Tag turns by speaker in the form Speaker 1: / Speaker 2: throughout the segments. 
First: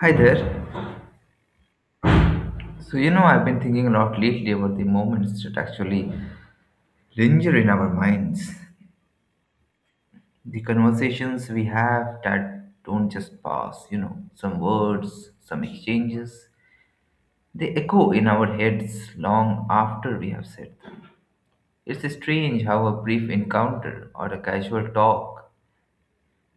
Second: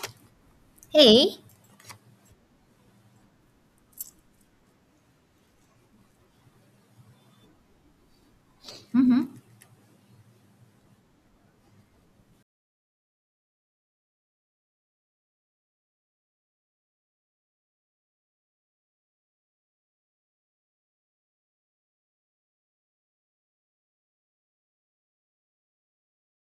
Speaker 1: Hi there.
Speaker 2: Hey.
Speaker 1: So, you know, I've been thinking a lot lately about the moments that actually linger in our minds.
Speaker 2: Mm-hmm.
Speaker 1: The conversations we have that don't just pass, you know, some words, some exchanges, they echo in our heads long after we have said them. It's strange how a brief encounter or a casual talk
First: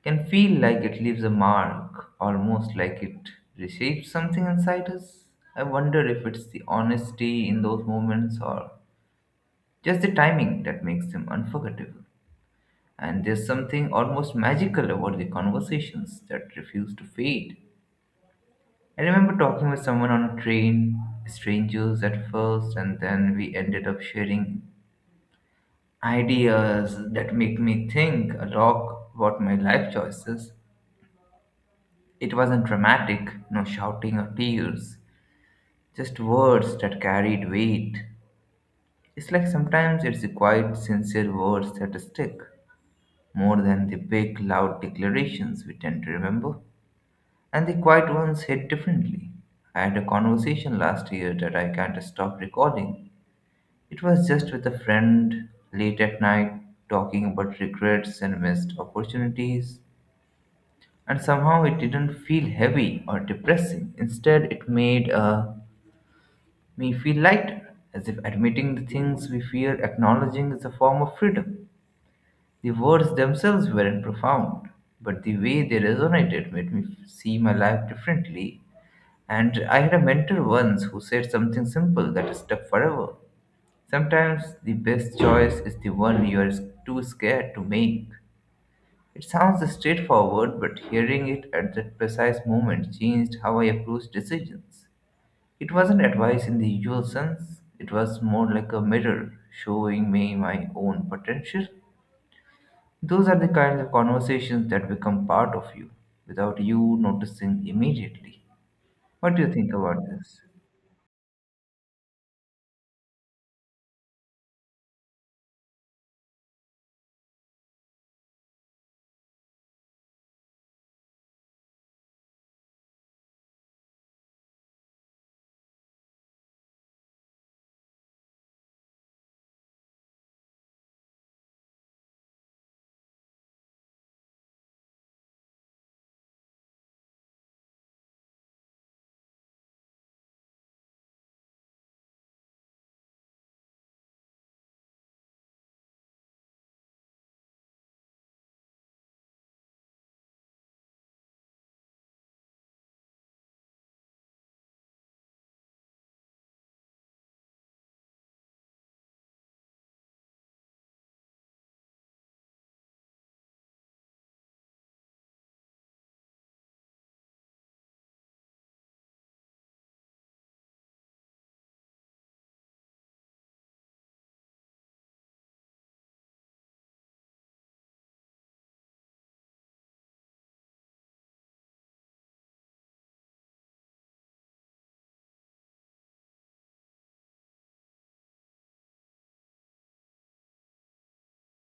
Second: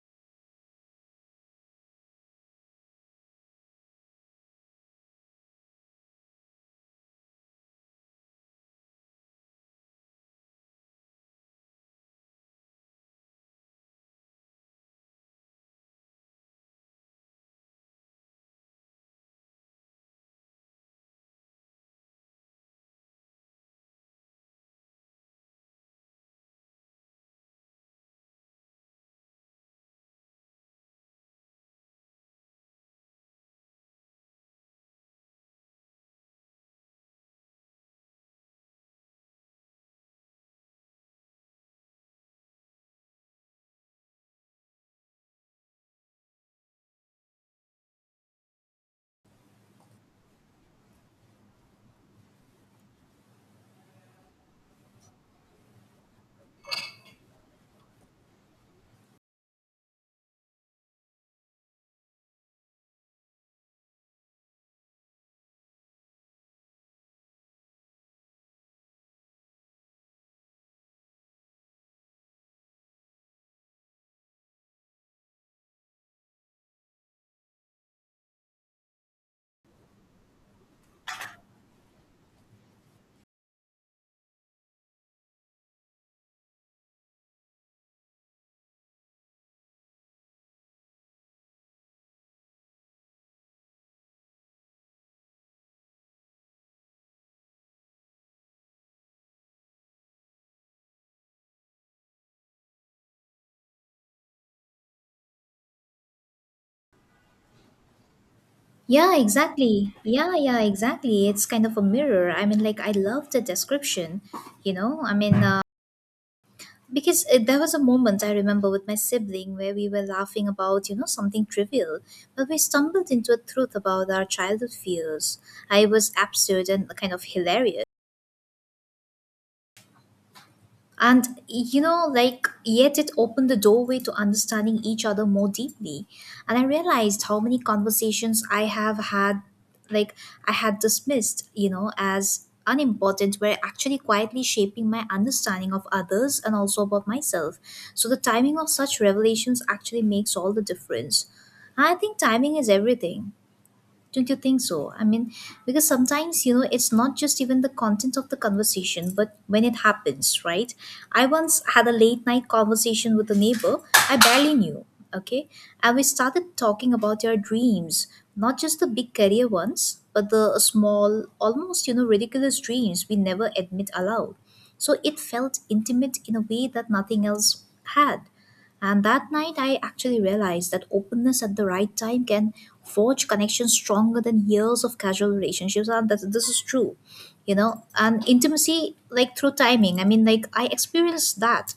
Speaker 1: can feel like it leaves a mark, almost like it reshapes something inside us. I wonder if it's the honesty in those moments or just the timing that makes them unforgettable. And there's something almost magical about the conversations that refuse to fade. I remember talking with someone on a train, strangers at first, and then we ended up sharing ideas that make me think a lot about my life choices. It wasn't dramatic, no shouting or tears, just words that carried weight. It's like sometimes it's the quiet, sincere words that stick, more than the big, loud declarations we tend to remember, and the quiet ones hit differently. I had a conversation last year that I can't stop recalling. It was just with a friend late at night, talking about regrets and missed opportunities, and somehow it didn't feel heavy or depressing. Instead, it made me feel lighter, as if admitting the things we fear acknowledging is a form of freedom. The words themselves weren't profound, but the way they resonated made me see my life differently. And I had a mentor once who said something simple that stuck forever. Sometimes the best choice is the one you are too scared to make. It sounds straightforward, but hearing it at that precise moment changed how I approached decisions. It wasn't advice in the usual sense, it was more like a mirror showing me my own potential. Those are the kinds of conversations that become part of you without you noticing immediately.
Speaker 2: Yeah,
Speaker 1: What do you think
Speaker 2: exactly.
Speaker 1: about
Speaker 2: Yeah,
Speaker 1: this?
Speaker 2: yeah, exactly. It's kind of a mirror. I love the description, you know? I mean, uh, because there was a moment I remember with my sibling where we were laughing about, something trivial, but we stumbled into a truth about our childhood fears. I was absurd and kind of hilarious. And yet it opened the doorway to understanding each other more deeply. And I realized how many conversations I have had, like, I had dismissed, as unimportant, were actually quietly shaping my understanding of others and also about myself. So the timing of such revelations actually makes all the difference. And I think timing is everything. Don't you think so? Because sometimes, it's not just even the content of the conversation, but when it happens, right? I once had a late night conversation with a neighbor I barely knew, okay? And we started talking about our dreams, not just the big career ones, but the small, almost, ridiculous dreams we never admit aloud. So it felt intimate in a way that nothing else had. And that night, I actually realized that openness at the right time can forge connections stronger than years of casual relationships. And that this is true, you know. And intimacy, like through timing. I experienced that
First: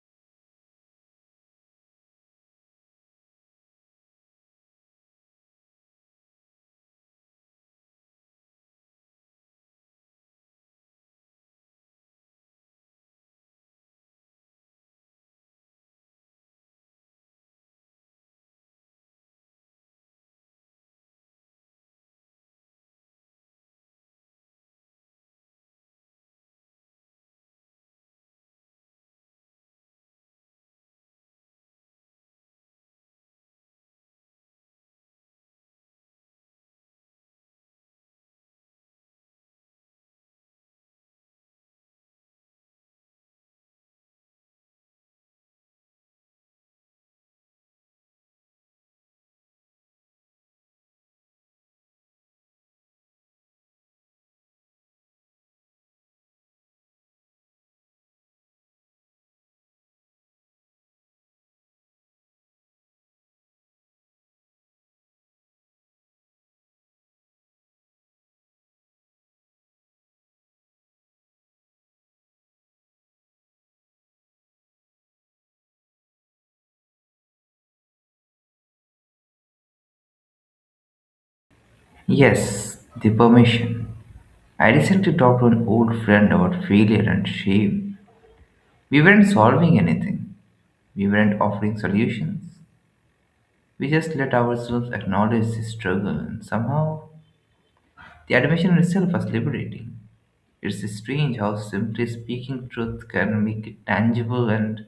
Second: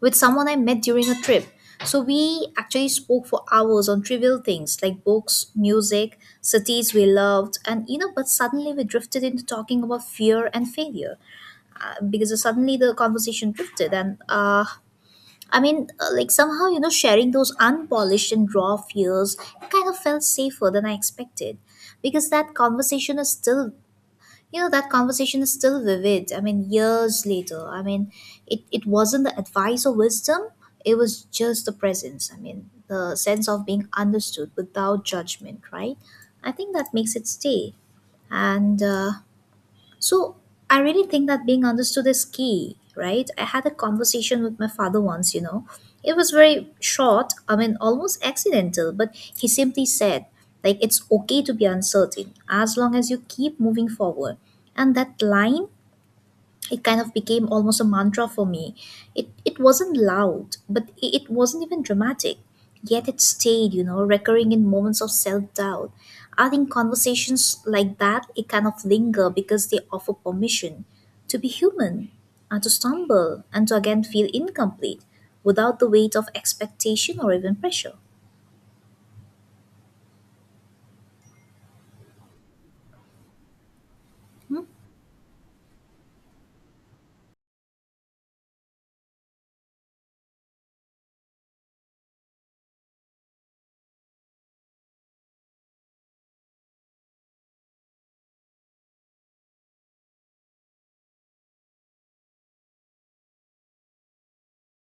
Speaker 2: with someone I met during a trip. So we actually spoke for hours on trivial things like books, music, cities we loved, and you know. But suddenly we drifted into talking about fear and failure because suddenly the conversation drifted, and somehow, sharing those unpolished and raw fears kind of felt safer than I expected because that conversation is still vivid. I mean, years later, I mean, it wasn't the advice or wisdom, it was just the presence. I mean, the sense of being understood without judgment, right? I think that makes it stay. And so I really think that being understood is key, right? I had a conversation with my father once, you know. It was very short, I mean, almost accidental, but he simply said, like, it's okay to be uncertain as long as you keep moving forward. And that line it kind of became almost a mantra for me. It wasn't loud, but it wasn't even dramatic. Yet it stayed, you know, recurring in moments of self doubt. I think conversations like that it kind of linger because they offer permission to be human and to stumble and to again feel incomplete without the weight of expectation or even pressure.
Speaker 1: Yes, the permission. I recently talked to an old friend about failure and shame. We weren't solving anything, we weren't offering solutions. We just let ourselves acknowledge the struggle, and somehow the admission itself was liberating. It's strange how simply speaking truth can make it tangible and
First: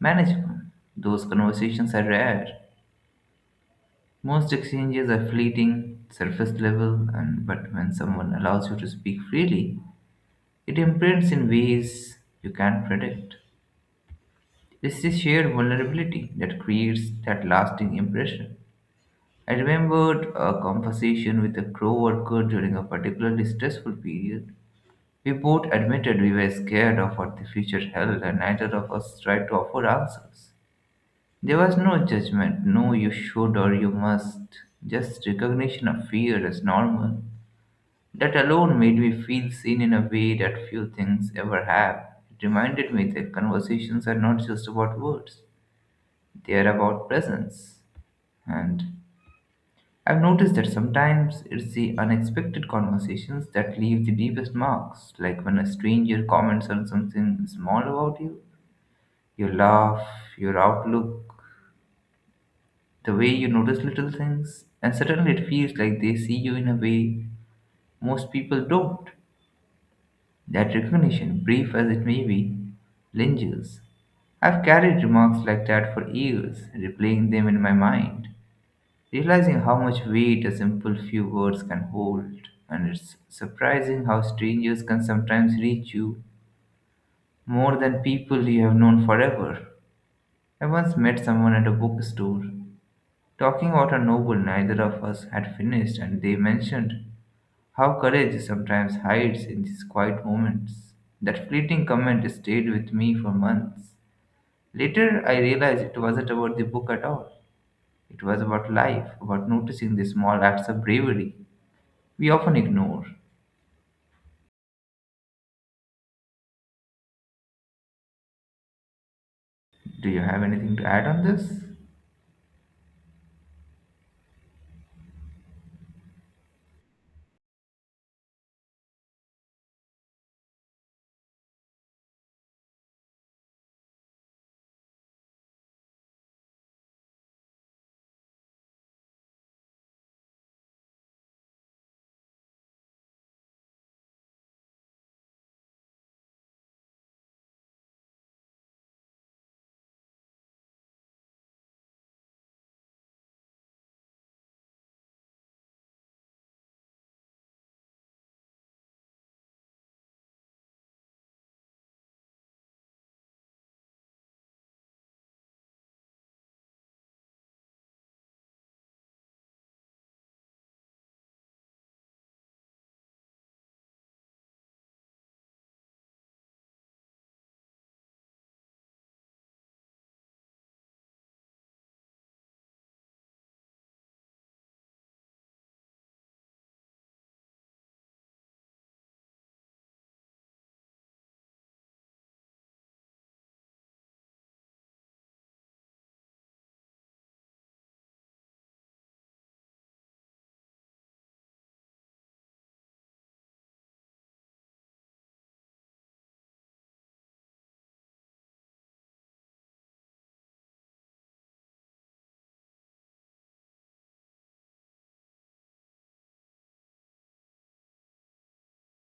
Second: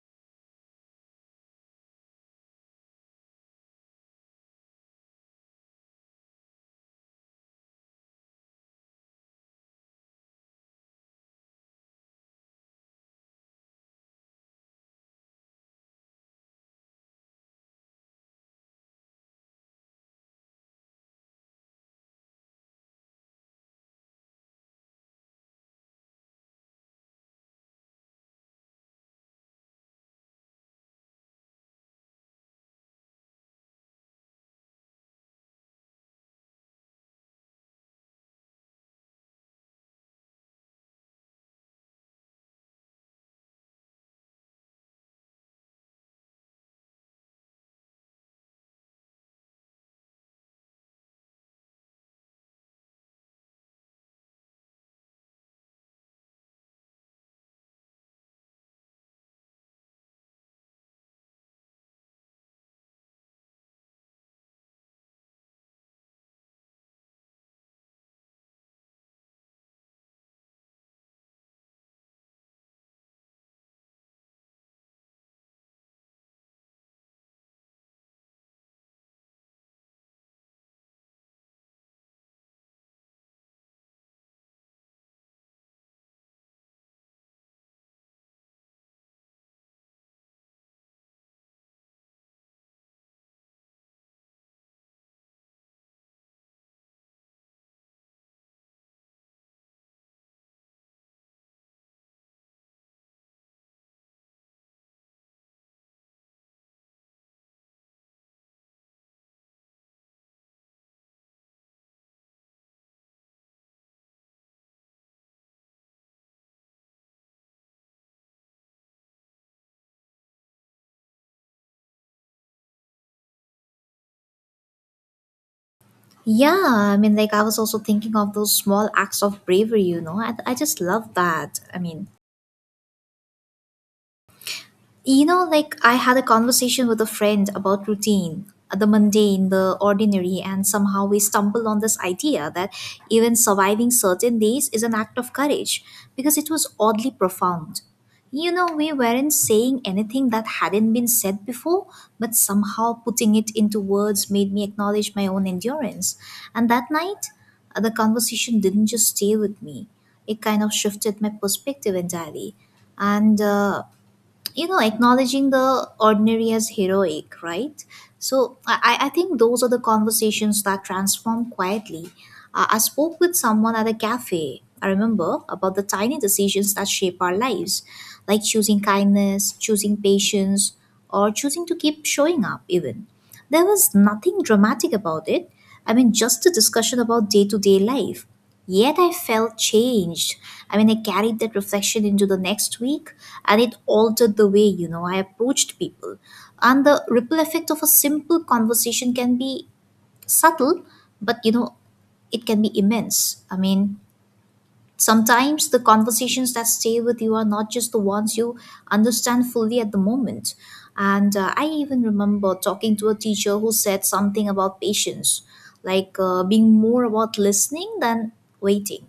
Speaker 1: manageable. Those conversations are rare. Most exchanges are fleeting, surface level, and but when someone allows you to speak freely, it imprints in ways you can't predict. It's this shared vulnerability that creates that lasting impression. I remembered a conversation with a co-worker during a particularly stressful period. We both admitted we were scared of what the future held, and neither of us tried to offer answers. There was no judgment, no "you should" or "you must," just recognition of fear as normal. That alone made me feel seen in a way that few things ever have. It reminded me that conversations are not just about words, they are about presence. And I've noticed that sometimes it's the unexpected conversations that leave the deepest marks, like when a stranger comments on something small about you, your laugh, your outlook, the way you notice little things, and suddenly it feels like they see you in a way most people don't. That recognition, brief as it may be, lingers. I've carried remarks like that for years, replaying them in my mind, realizing how much weight a simple few words can hold. And it's surprising how strangers can sometimes reach you more than people you have known forever. I once met someone at a bookstore talking about a novel neither of us had finished, and they mentioned how courage sometimes hides in these quiet moments. That fleeting comment stayed with me for months. Later, I realized it wasn't about the book at all. It was about life, about noticing the small acts of bravery we often ignore. Do you have anything to add on this?
Speaker 2: Yeah, I was also thinking of those small acts of bravery, you know. I just love that. You know, like I had a conversation with a friend about routine, the mundane, the ordinary, and somehow we stumbled on this idea that even surviving certain days is an act of courage because it was oddly profound. You know, we weren't saying anything that hadn't been said before, but somehow putting it into words made me acknowledge my own endurance. And that night, the conversation didn't just stay with me, it kind of shifted my perspective entirely. And you know acknowledging the ordinary as heroic, right? I think those are the conversations that transform quietly. I spoke with someone at a cafe I remember about the tiny decisions that shape our lives, like choosing kindness, choosing patience, or choosing to keep showing up even there was nothing dramatic about it. I mean, just a discussion about day to day life. Yet I felt changed. I mean, I carried that reflection into the next week and it altered the way, you know, I approached people. And the ripple effect of a simple conversation can be subtle, but, you know, it can be immense. I mean, sometimes the conversations that stay with you are not just the ones you understand fully at the moment. And I even remember talking to a teacher who said something about patience, like being more about listening than waiting.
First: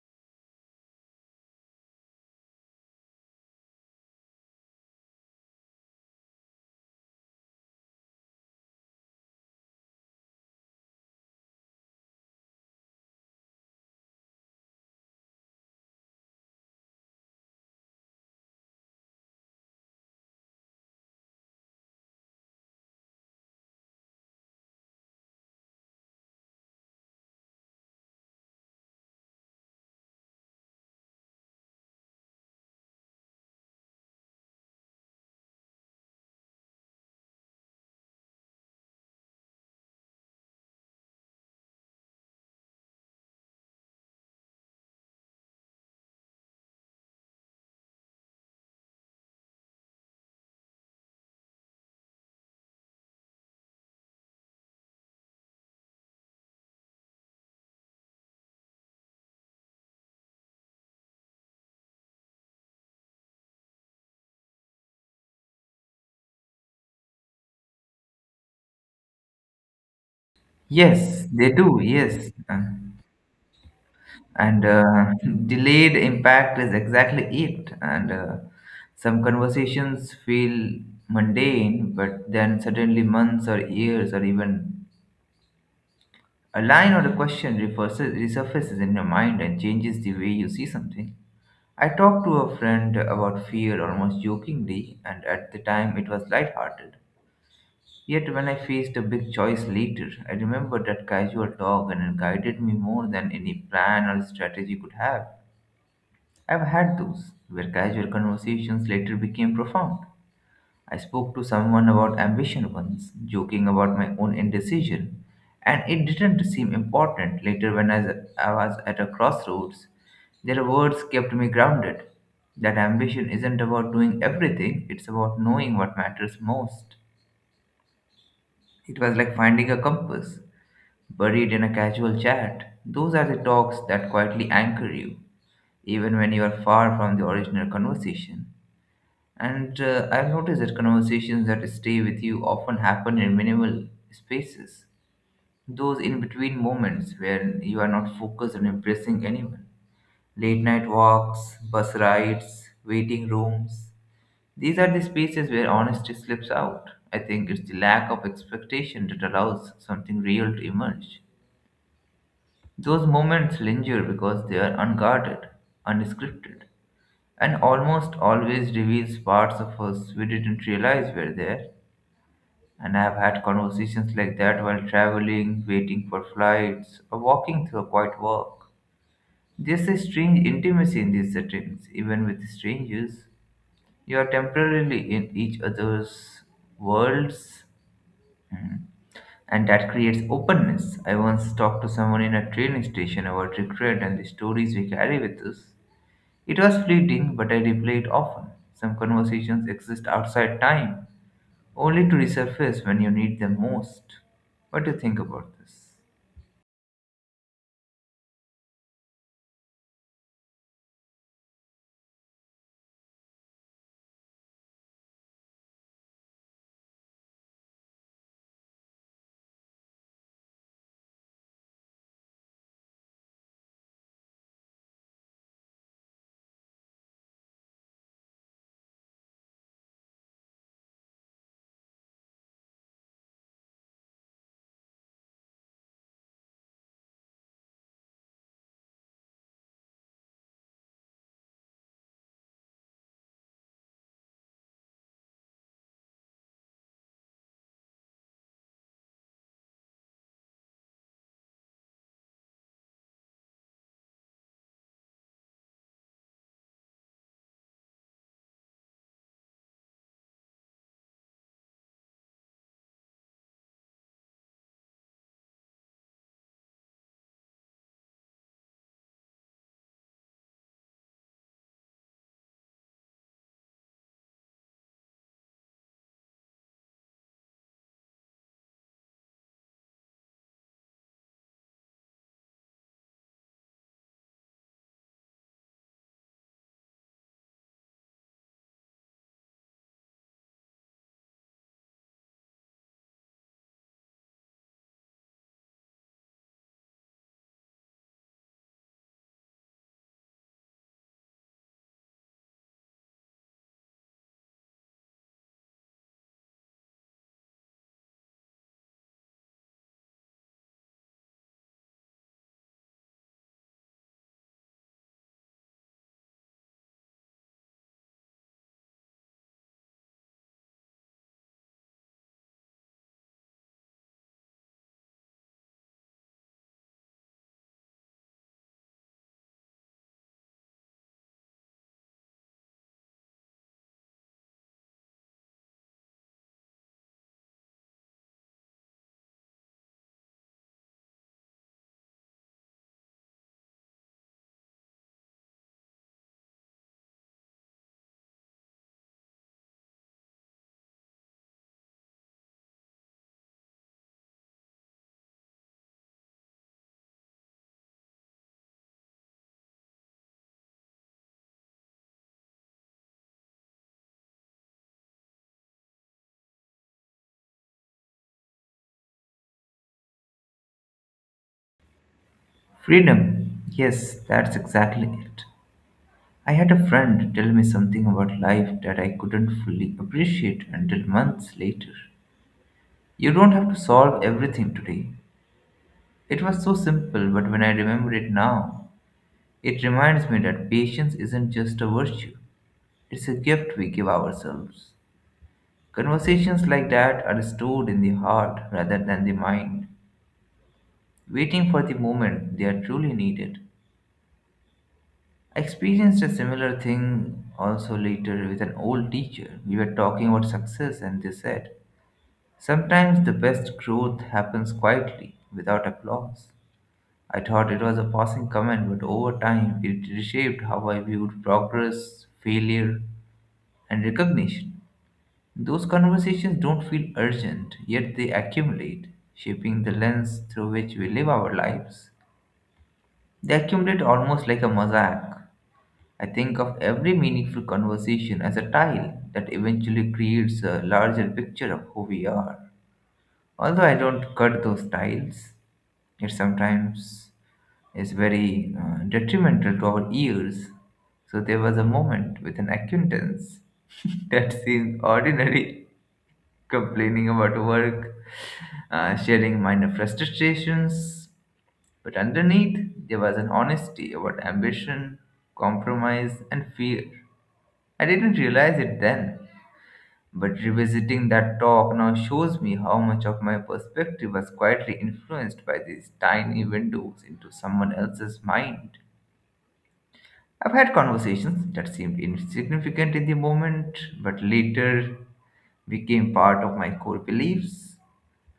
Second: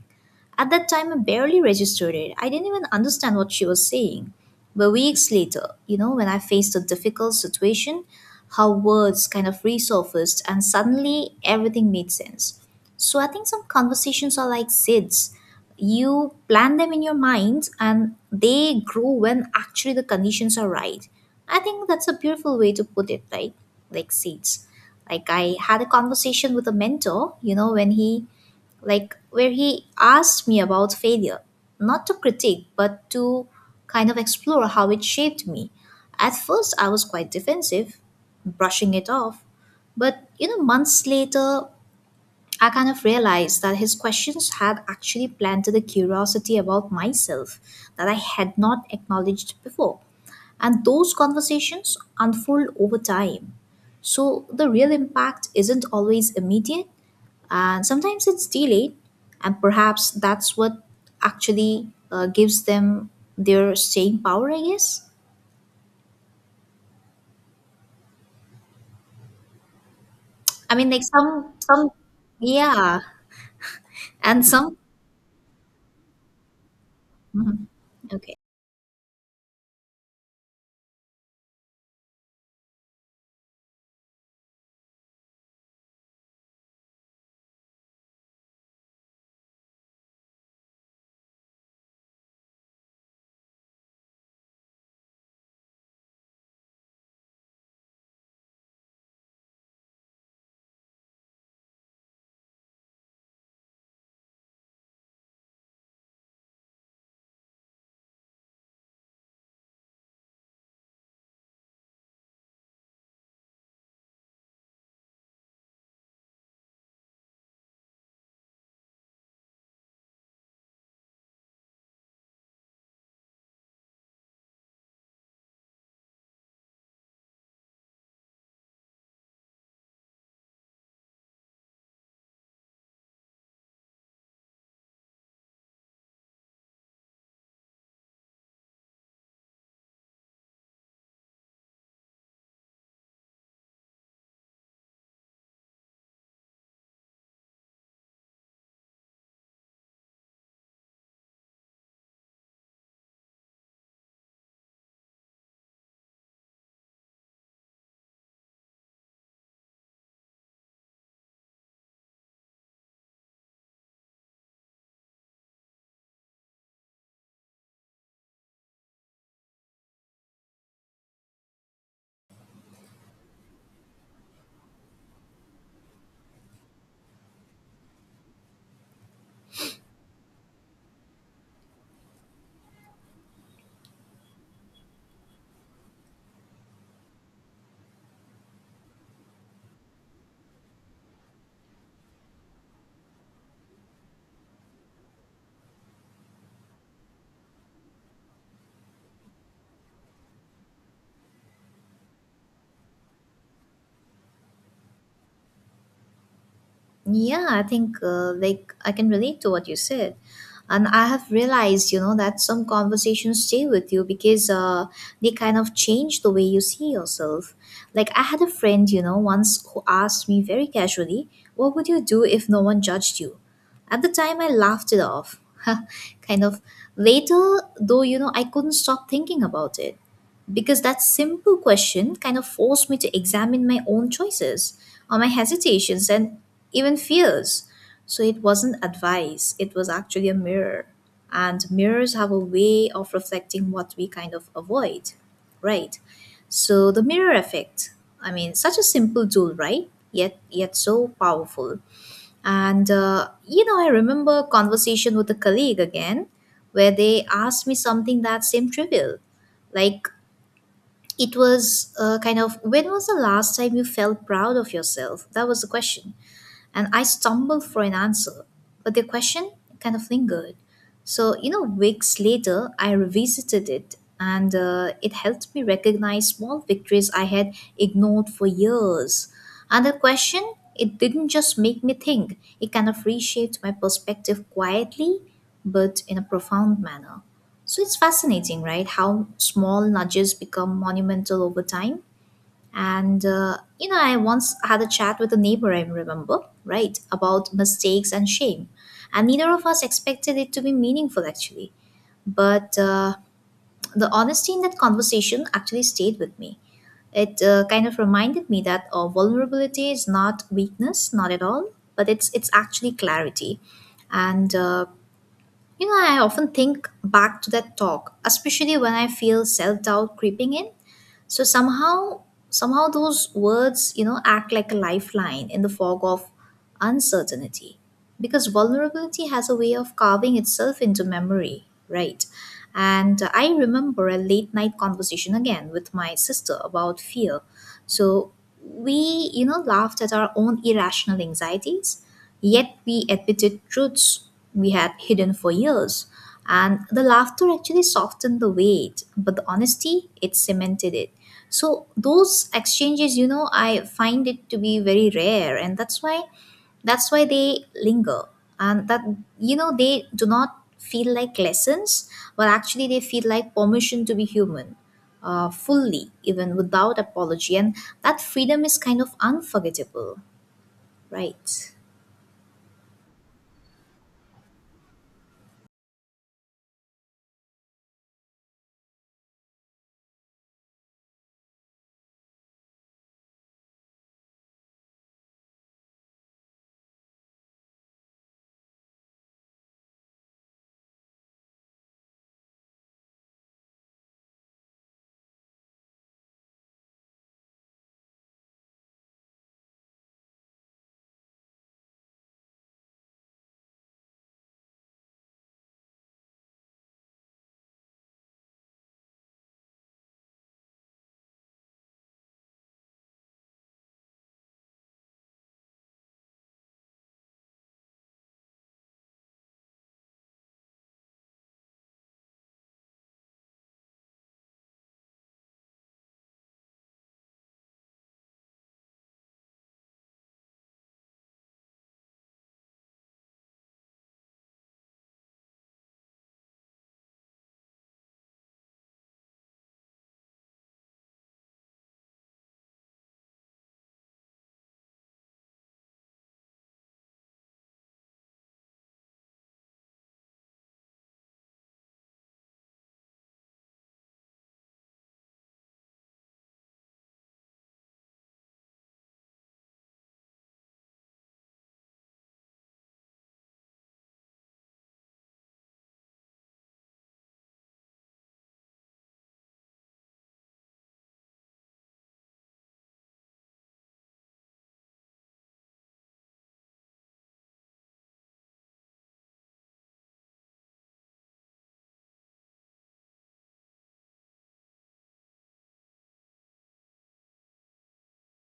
Speaker 2: At that time, I barely registered it. I didn't even understand what she was saying. But weeks later, you know, when I faced a difficult situation, her words kind of resurfaced and suddenly everything made sense. So I think some conversations are like seeds. You plant them in your mind and they grow when actually the conditions are right. I think that's a beautiful way to put it, right? Like seeds. Like I had a conversation with a mentor, you know, when he like where he asked me about failure, not to critique, but to kind of explore how it shaped me. At first, I was quite defensive, brushing it off. But, you know, months later, I kind of realized that his questions had actually planted a curiosity about myself that I had not acknowledged before. And those conversations unfold over time. So the real impact isn't always immediate, and sometimes it's delayed. And perhaps that's what actually gives them their staying power, I guess. I mean, like
Speaker 1: Yes, they
Speaker 2: some,
Speaker 1: do,
Speaker 2: some,
Speaker 1: yes.
Speaker 2: yeah, and
Speaker 1: And
Speaker 2: some,
Speaker 1: uh, delayed impact is exactly it. And
Speaker 2: okay.
Speaker 1: uh, some conversations feel mundane, but then suddenly months or years or even a line or a question resurfaces in your mind and changes the way you see something. I talked to a friend about fear almost jokingly, and at the time it was lighthearted. Yet when I faced a big choice later, I remembered that casual talk and it guided me more than any plan or strategy could have. I've had those, where casual conversations later became profound. I spoke to someone about ambition once, joking about my own indecision, and it didn't seem important later when I was at a crossroads. Their words kept me grounded. That ambition isn't about doing everything, it's about knowing what matters most. It was like finding a compass, buried in a casual chat. Those are the talks that quietly anchor you, even when you are far from the original conversation. And I've noticed that conversations that stay with you often happen in minimal spaces, those in between moments where you are not focused on impressing anyone. Late night walks, bus rides, waiting rooms. These are the spaces where honesty slips out. I think it's the lack of expectation that allows something real to emerge. Those moments linger because they are unguarded, unscripted, and almost always reveals parts of us we didn't realize were there. And I have had conversations like that while traveling, waiting for flights, or walking through a quiet walk. There's a strange intimacy in these settings, even with strangers. You are temporarily in each other's worlds, mm, and that creates openness. I once talked to someone in a train station about regret and the stories we carry with us. It was fleeting, but I replay it often. Some conversations exist outside time, only to resurface when you need them most. What do you think about this?
Speaker 2: Yeah, I think I can relate to what you said. And I have realized, you know, that some conversations stay with you because they kind of change the way you see yourself. Like I had a friend, you know, once who asked me very casually, "What would you do if no one judged you?" At the time, I laughed it off, kind of. Later, though, you know, I couldn't stop thinking about it because that simple question kind of forced me to examine my own choices or my hesitations and even fears. So it wasn't advice, it was actually a mirror. And mirrors have a way of reflecting what we kind of avoid, right? So the mirror effect, I mean, such a simple tool, right? Yet so powerful. And you know, I remember a conversation with a colleague again, where they asked me something that seemed trivial, like it was kind of when was the last time you felt proud of yourself? That was the question and I stumbled for an answer, but the question kind of lingered. So, you know, weeks later, I revisited it and it helped me recognize small victories I had ignored for years. And the question, it didn't just make me think, it kind of reshaped my perspective quietly but in a profound manner. So it's fascinating, right? How small nudges become monumental over time. And you know, I once had a chat with a neighbor, I remember, right, about mistakes and shame. And neither of us expected it to be meaningful, actually. But the honesty in that conversation actually stayed with me. It kind of reminded me that vulnerability is not weakness, not at all, but it's actually clarity. And you know, I often think back to that talk, especially when I feel self doubt creeping in, so somehow those words you know act like a lifeline in the fog of uncertainty, because vulnerability has a way of carving itself into memory, right? And I remember a late night conversation again with my sister about fear. So we, you know, laughed at our own irrational anxieties, yet we admitted truths we had hidden for years, and the laughter actually softened the weight, but the honesty, it cemented it. So those exchanges, you know, I find it to be very rare, and that's why they linger. And that, you know, they do not feel like lessons, but actually they feel like permission to be human. Fully, even without apology, and that freedom is kind of unforgettable, right?
Speaker 1: Freedom. Yes, that's exactly it. I had a friend tell me something about life that I couldn't fully appreciate until months later. You don't have to solve everything today. It was so simple, but when I remember it now, it reminds me that patience isn't just a virtue, it's a gift we give ourselves. Conversations like that are stored in the heart rather than the mind, waiting for the moment they are truly needed. I experienced a similar thing also later with an old teacher. We were talking about success, and they said, "Sometimes the best growth happens quietly, without applause." I thought it was a passing comment, but over time it reshaped how I viewed progress, failure, and recognition. Those conversations don't feel urgent, yet they accumulate, shaping the lens through which we live our lives. They accumulate almost like a mosaic. I think of every meaningful conversation as a tile that eventually creates a larger picture of who we are. Although I don't cut those tiles, it sometimes is very detrimental to our ears. So there was a moment with an acquaintance that seemed ordinary, complaining about work, sharing minor frustrations. But underneath, there was an honesty about ambition, compromise, and fear. I didn't realize it then, but revisiting that talk now shows me how much of my perspective was quietly influenced by these tiny windows into someone else's mind. I've had conversations that seemed insignificant in the moment, but later became part of my core beliefs.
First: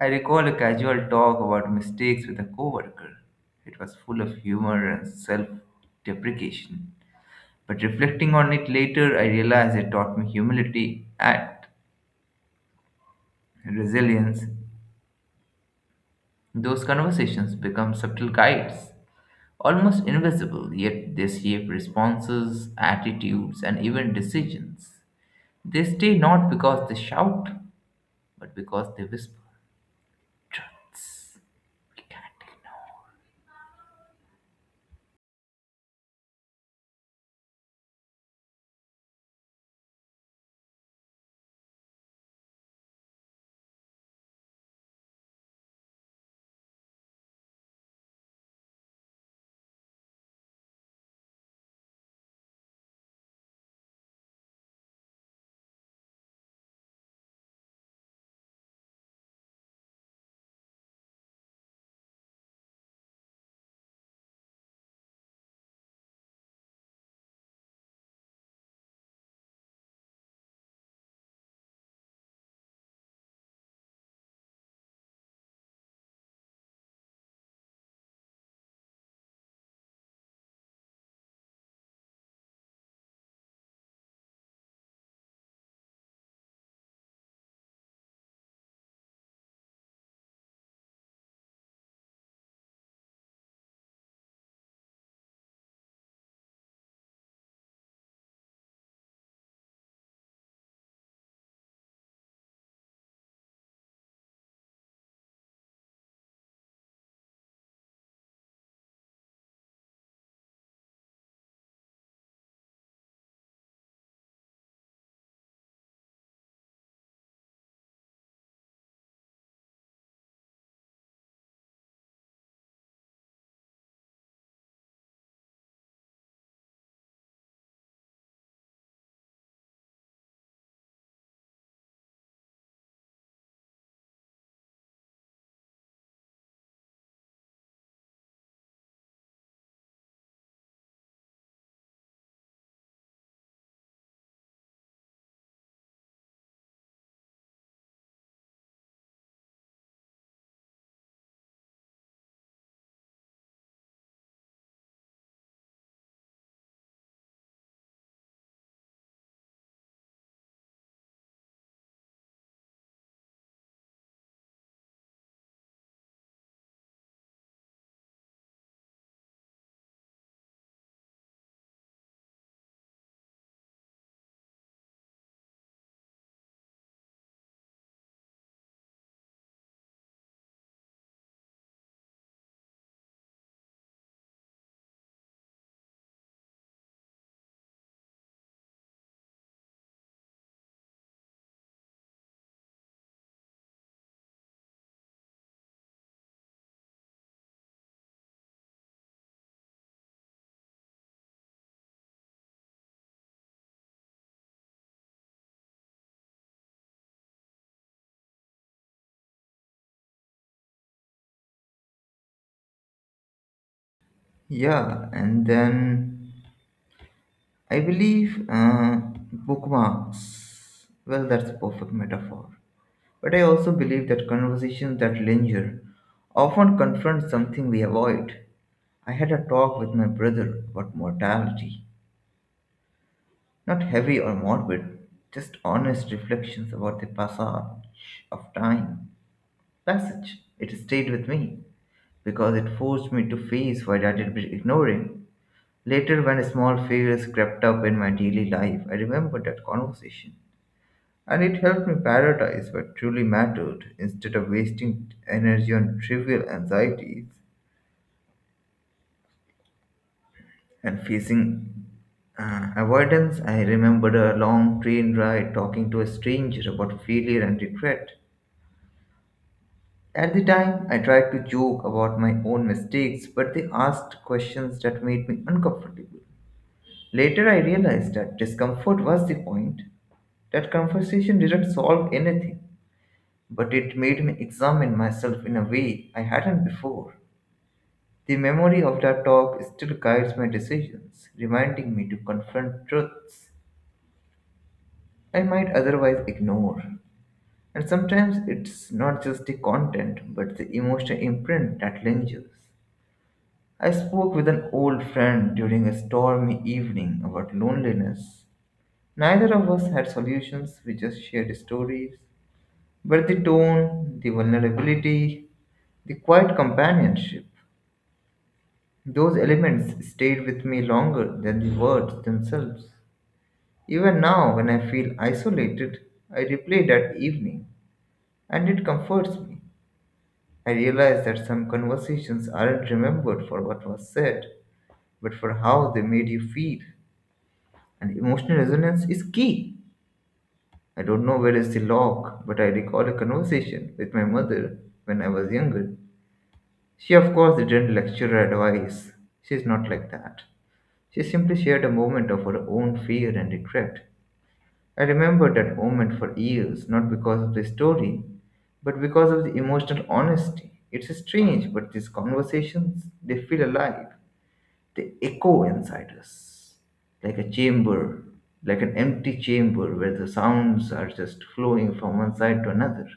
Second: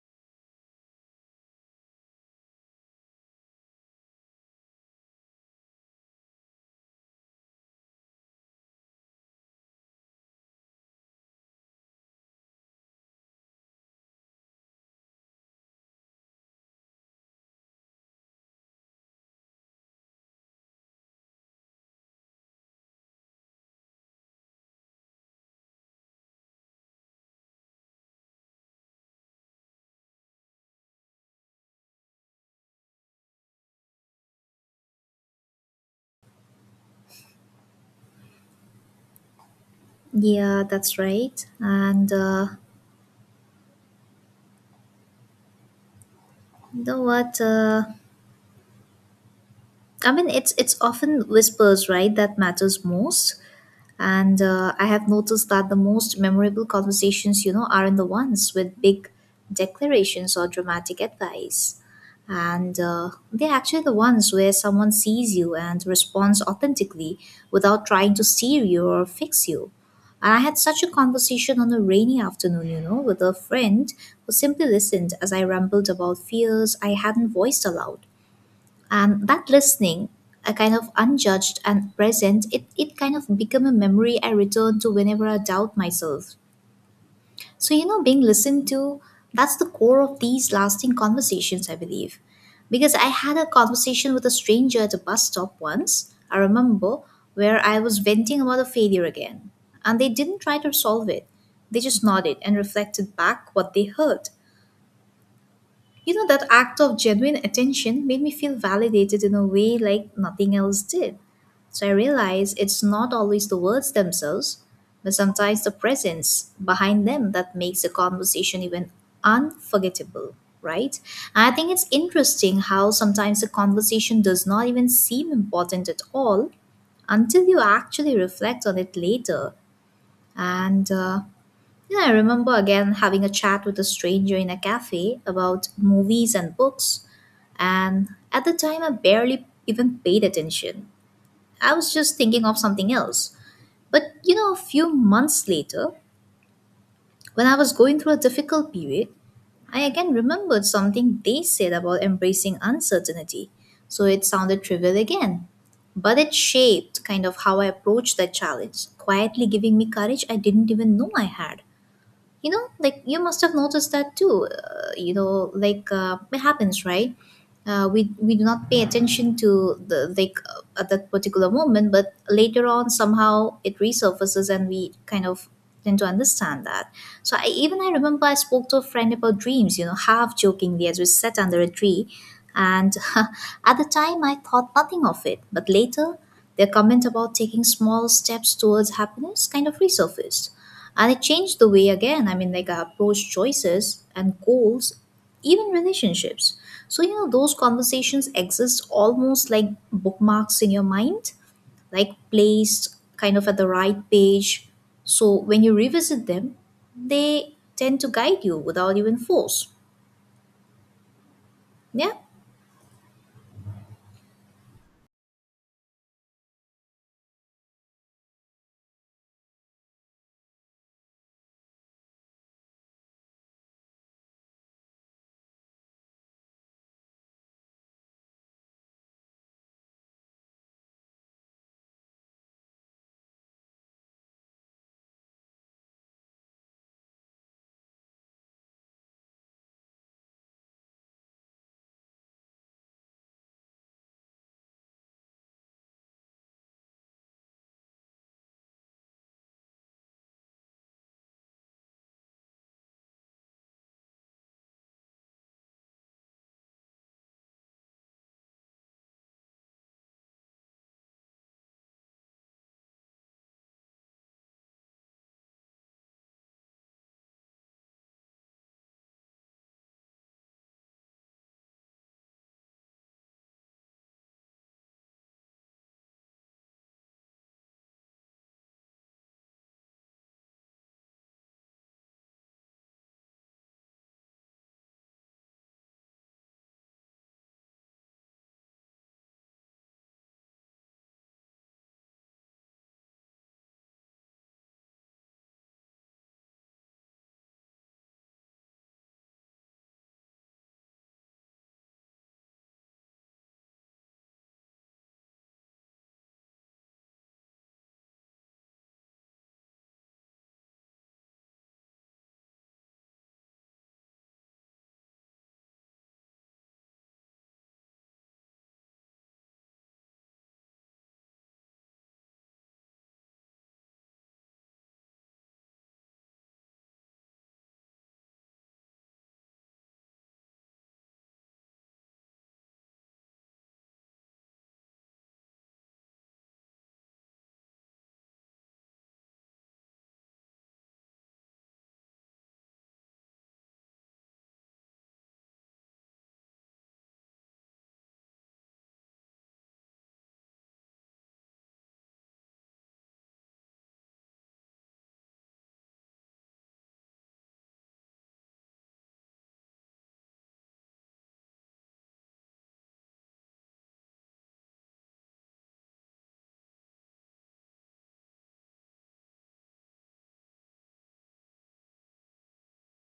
Speaker 1: I recall a casual talk about mistakes with a coworker. It was full of humor and self deprecation. But reflecting on it later, I realized it taught me humility and resilience. Those conversations become subtle guides, almost invisible, yet they shape responses, attitudes, and even decisions. They stay not because they shout, but because they whisper truths.
Speaker 2: Yeah, that's right. And you know what? It's often whispers, right, that matters most. And I have noticed that the most memorable conversations, you know, aren't the ones with big declarations or dramatic advice. And they're actually the ones where someone sees you and responds authentically without trying to steer you or fix you. And I had such a conversation on a rainy afternoon, you know, with a friend who simply listened as I rambled about fears I hadn't voiced aloud, and that listening, a kind of unjudged and present it kind of become a memory I return to whenever I doubt myself. So, you know, being listened to, that's the core of these lasting conversations, I believe. Because I had a conversation with a stranger at a bus stop once, I remember, where I was venting about a failure again, and they didn't try to solve it. They just nodded and reflected back what they heard. You know, that act of genuine attention made me feel validated in a way like nothing else did. So I realized it's not always the words themselves, but sometimes the presence behind them that makes the conversation even unforgettable, right? And I think it's interesting how sometimes the conversation does not even seem important at all until you actually reflect on it later. And yeah, I remember again having a chat with a stranger in a cafe about movies and books, and at the time I barely even paid attention. I was just thinking of something else. But you know, a few months later, when I was going through a difficult period, I again remembered something they said about embracing uncertainty. So it sounded trivial again. But it shaped kind of how I approached that challenge, quietly giving me courage I didn't even know I had. You know, like, you must have noticed that too. You know, like, it happens, right? We do not pay attention to the, like, at that particular moment, but later on somehow it resurfaces and we kind of tend to understand that. So I, even, I remember I spoke to a friend about dreams, you know, half jokingly as we sat under a tree, and at the time I thought nothing of it, but later their comment about taking small steps towards happiness kind of resurfaced, and it changed the way again, I mean, like, I approach choices and goals, even relationships. So, you know, those conversations exist almost like bookmarks in your mind, like placed kind of at the right page. So when you revisit them, they tend to guide you without even force. Yeah.
Speaker 1: Yeah, and then I believe bookmarks, well, that's a perfect metaphor. But I also believe that conversations that linger often confront something we avoid. I had a talk with my brother about mortality, not heavy or morbid, just honest reflections about the passage of time. Passage. It stayed with me because it forced me to face what I had been ignoring. Later, when small failures crept up in my daily life, I remembered that conversation. And it helped me prioritize what truly mattered instead of wasting energy on trivial anxieties and facing avoidance. I remembered a long train ride talking to a stranger about failure and regret. At the time, I tried to joke about my own mistakes, but they asked questions that made me uncomfortable. Later, I realized that discomfort was the point. That conversation didn't solve anything, but it made me examine myself in a way I hadn't before. The memory of that talk still guides my decisions, reminding me to confront truths I might otherwise ignore. And sometimes it's not just the content, but the emotional imprint that lingers. I spoke with an old friend during a stormy evening about loneliness. Neither of us had solutions, we just shared stories. But the tone, the vulnerability, the quiet companionship, those elements stayed with me longer than the words themselves. Even now, when I feel isolated, I replay that evening, and it comforts me. I realize that some conversations aren't remembered for what was said, but for how they made you feel. And emotional resonance is key. I don't know where is the lock, but I recall a conversation with my mother when I was younger. She, of course, didn't lecture or advise. She's not like that. She simply shared a moment of her own fear and regret. I remember that moment for years, not because of the story, but because of the emotional honesty. It's strange, but these conversations, they feel alive. They echo inside us, like a chamber, like an empty chamber where the sounds are just flowing from one side to another,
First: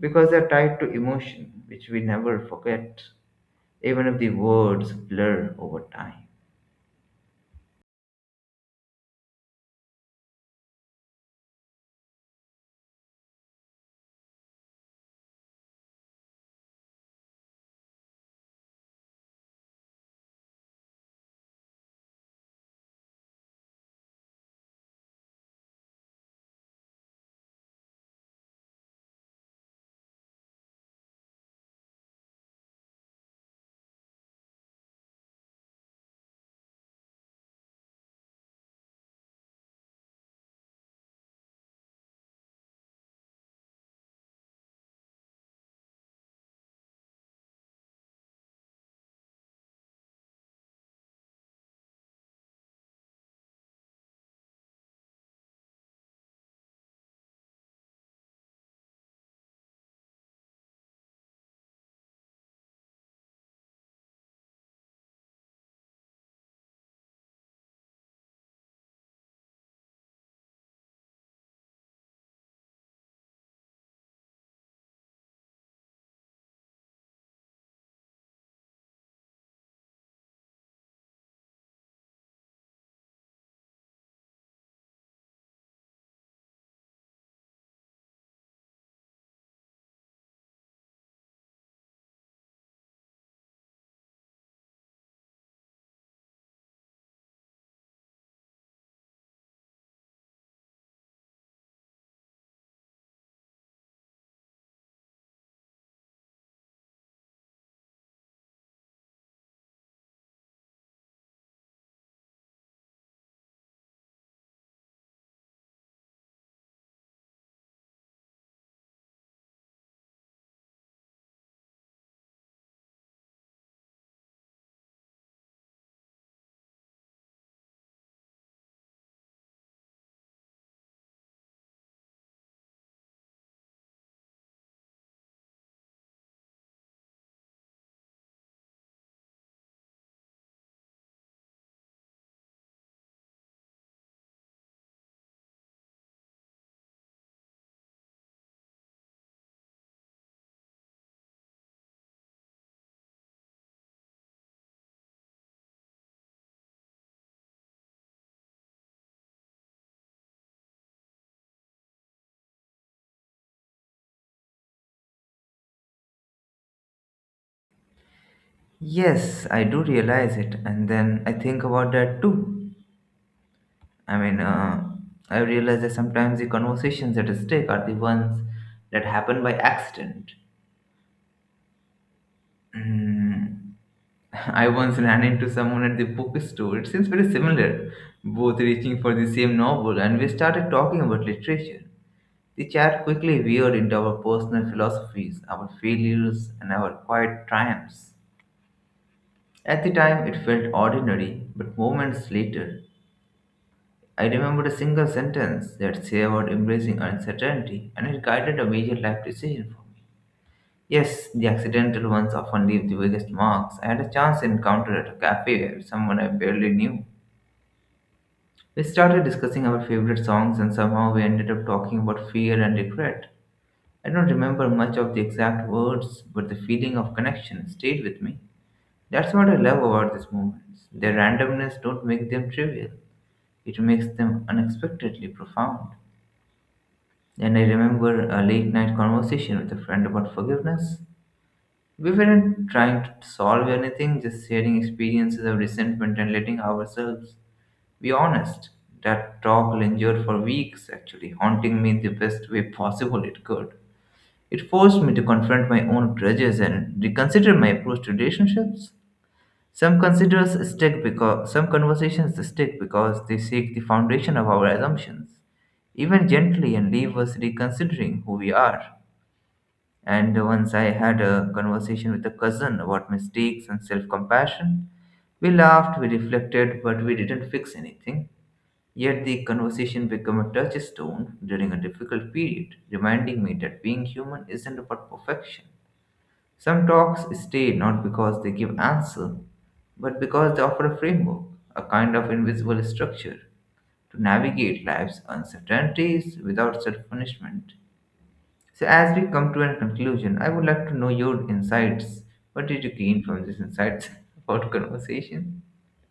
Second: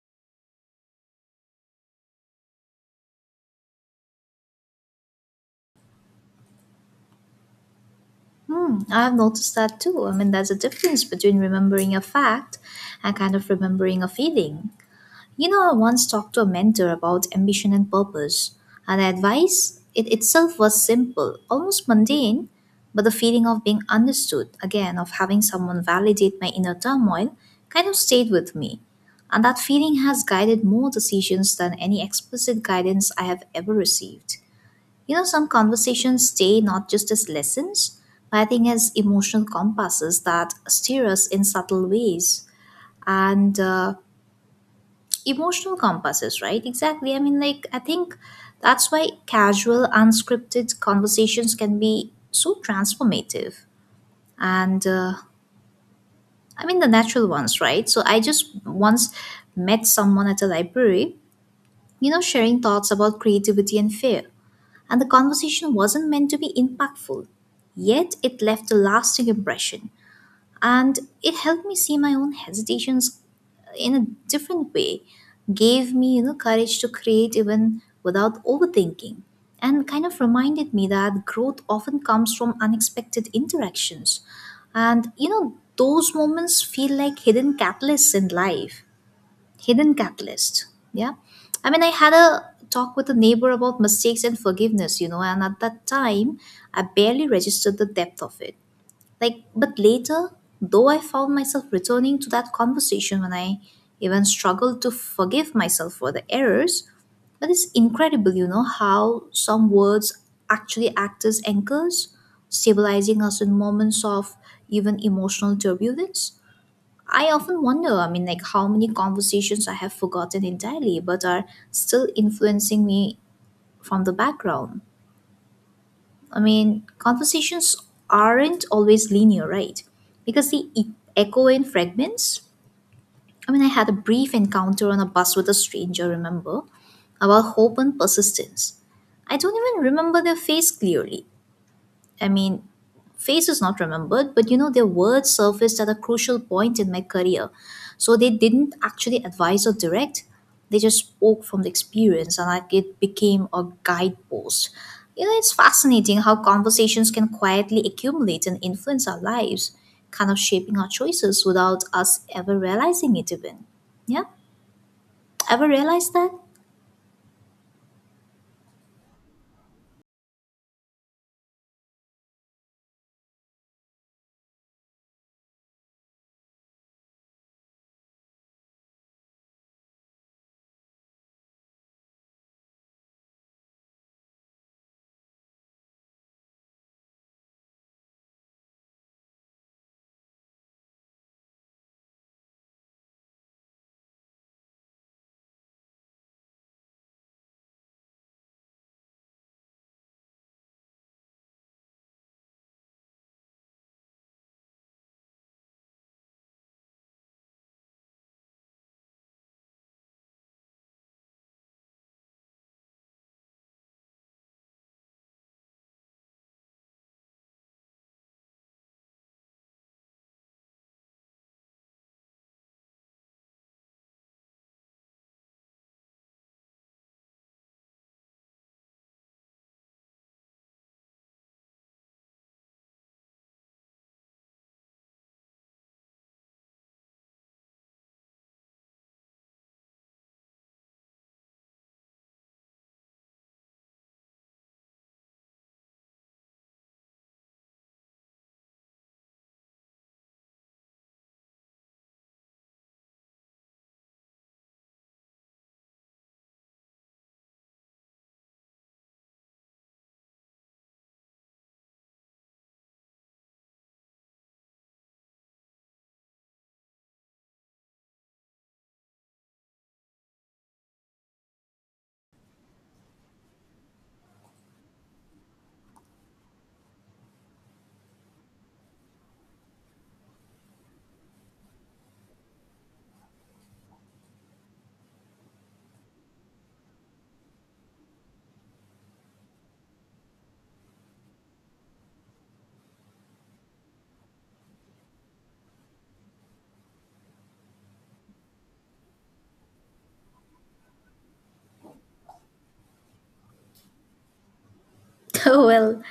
Speaker 1: because they're tied to emotion, which we never forget, even if the words blur over time.
Speaker 2: Hmm, I've noticed that too. I mean, there's a difference between remembering a fact and kind of remembering a feeling. You know, I once talked to a mentor about ambition and purpose, and the advice it itself was simple, almost mundane, but the feeling of being understood, again, of having someone validate my inner turmoil, kind of stayed with me. And that feeling has guided more decisions than any explicit guidance I have ever received. You know, some conversations stay not just as lessons, but I think as emotional compasses that steer us in subtle ways. And Emotional compasses, right? Exactly. I mean, like, I think that's why casual, unscripted conversations can be so transformative. And I mean, the natural ones, right? So I just once met someone at a library, you know, sharing thoughts about creativity and fear. And the conversation wasn't meant to be impactful, yet it left a lasting impression, and it helped me see my own hesitations in a different way, gave me, you know, courage to create even without overthinking, and kind of reminded me that growth often comes from unexpected interactions. And you know, those moments feel like hidden catalysts in life. Hidden catalysts, yeah. I mean, I had a talk with a neighbor about mistakes and forgiveness, you know, and at that time I barely registered the depth of it. Like, but later, though, I found myself returning to that conversation when I even struggled to forgive myself for the errors. But it's incredible, you know, how some words actually act as anchors, stabilizing us in moments of even emotional turbulence. I often wonder, I mean, like, how many conversations I have forgotten entirely but are still influencing me from the background. I mean, conversations aren't always linear, right? Because they echo in fragments. I mean, I had a brief encounter on a bus with a stranger, remember, about hope and persistence. I don't even remember their face clearly, I mean, face is not remembered, but you know, their words surfaced at a crucial point in my career. So they didn't actually advise or direct, they just spoke from the experience, and like, it became a guidepost. You know, it's fascinating how conversations can quietly accumulate and influence our lives, kind of shaping our choices without us ever realizing it even. Yeah? Ever realized that?
Speaker 1: Yes, I do realize it, and then I think about that too. I mean, I realize that sometimes the conversations at stake are the ones that happen by accident. Mm, I once ran into someone at the bookstore. It seems very similar, both reaching for the same novel, and we started talking about literature. The chat quickly veered into our personal philosophies, our failures, and our quiet triumphs. At the time, it felt ordinary, but moments later, I remembered a single sentence that savored embracing uncertainty, and it guided a major life decision for me. Yes, the accidental ones often leave the biggest marks. I had a chance encounter at a cafe with someone I barely knew. We started discussing our favorite songs, and somehow we ended up talking about fear and regret. I don't remember much of the exact words, but the feeling of connection stayed with me. That's what I love about these moments. Their randomness don't make them trivial. It makes them unexpectedly profound. And I remember a late night conversation with a friend about forgiveness. We weren't trying to solve anything, just sharing experiences of resentment and letting ourselves be honest. That talk will endure for weeks, actually, haunting me in the best way possible it could. It forced me to confront my own grudges and reconsider my approach to relationships. Some conversations stick because they shake the foundation of our assumptions, even gently, and leave us reconsidering who we are. And once I had a conversation with a cousin about mistakes and self compassion. We laughed, we reflected, but we didn't fix anything. Yet the conversation became a touchstone during a difficult period, reminding me that being human isn't about perfection. Some talks stay not because they give answer, but because they offer a framework, a kind of invisible structure to navigate life's uncertainties without self punishment. So, as we come to a conclusion, I would like to know your insights. What did you gain from these insights about conversation?
Speaker 2: Oh, well,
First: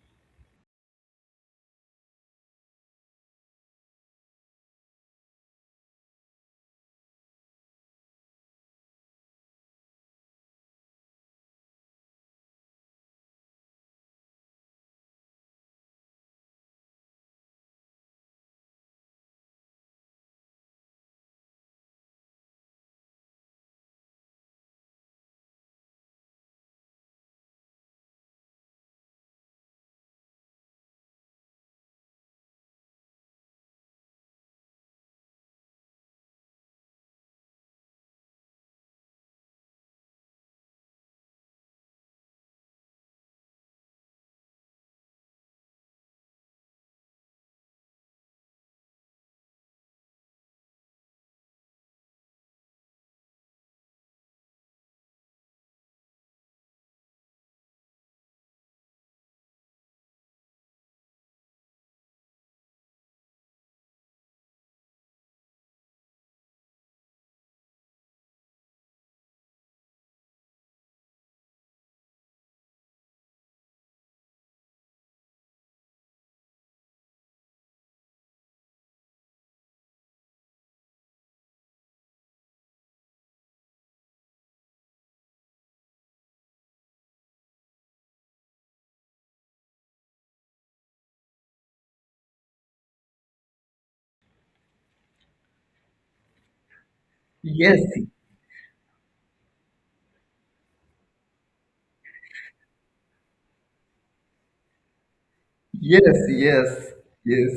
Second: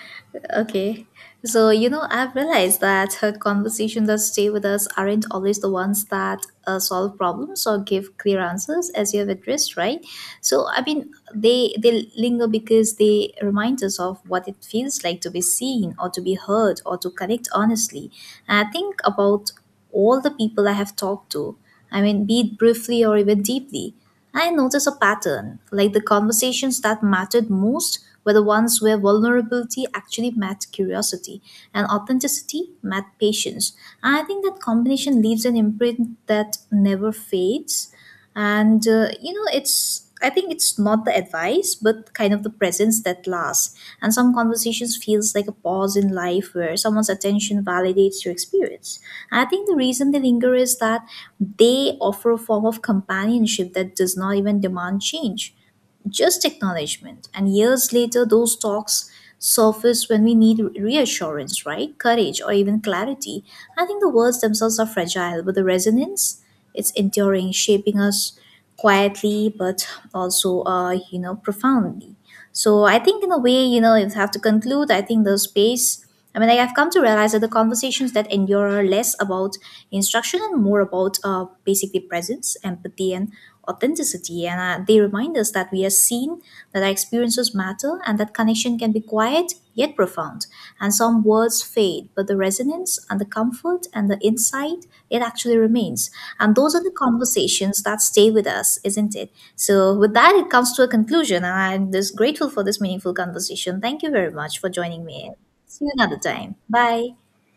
Speaker 2: okay. So, you know, I've realized that her conversations that stay with us aren't always the ones that solve problems or give clear answers, as you have addressed, right? So, I mean, they linger because they remind us of what it feels like to be seen or to be heard or to connect honestly. And I think about all the people I have talked to. I mean, be it briefly or even deeply. I noticed a pattern, like, the conversations that mattered most were the ones where vulnerability actually met curiosity and authenticity met patience. And I think that combination leaves an imprint that never fades. And, you know, it's, I think it's not the advice, but kind of the presence that lasts. And some conversations feels like a pause in life where someone's attention validates your experience. I think the reason they linger is that they offer a form of companionship that does not even demand change, just acknowledgement. And years later, those talks surface when we need reassurance, right? Courage, or even clarity. I think the words themselves are fragile, but the resonance, it's enduring, shaping us quietly, but also, you know, profoundly. So I think, in a way, you know, if I have to conclude, I think the space, I mean, like, I've come to realize that the conversations that endure are less about instruction and more about basically presence, empathy, and authenticity. And They remind us that we are seen, that our experiences matter, and that connection can be quiet yet profound. And some words fade, but the resonance and the comfort and the insight, it actually remains. And those are the
Speaker 1: Yes,
Speaker 2: conversations that stay with us, isn't it? So, with that, it comes to a conclusion. And I'm just grateful for this meaningful conversation. Thank you very much for joining me in. See you another
Speaker 1: yes,
Speaker 2: time.
Speaker 1: yes,
Speaker 2: Bye.
Speaker 1: yes.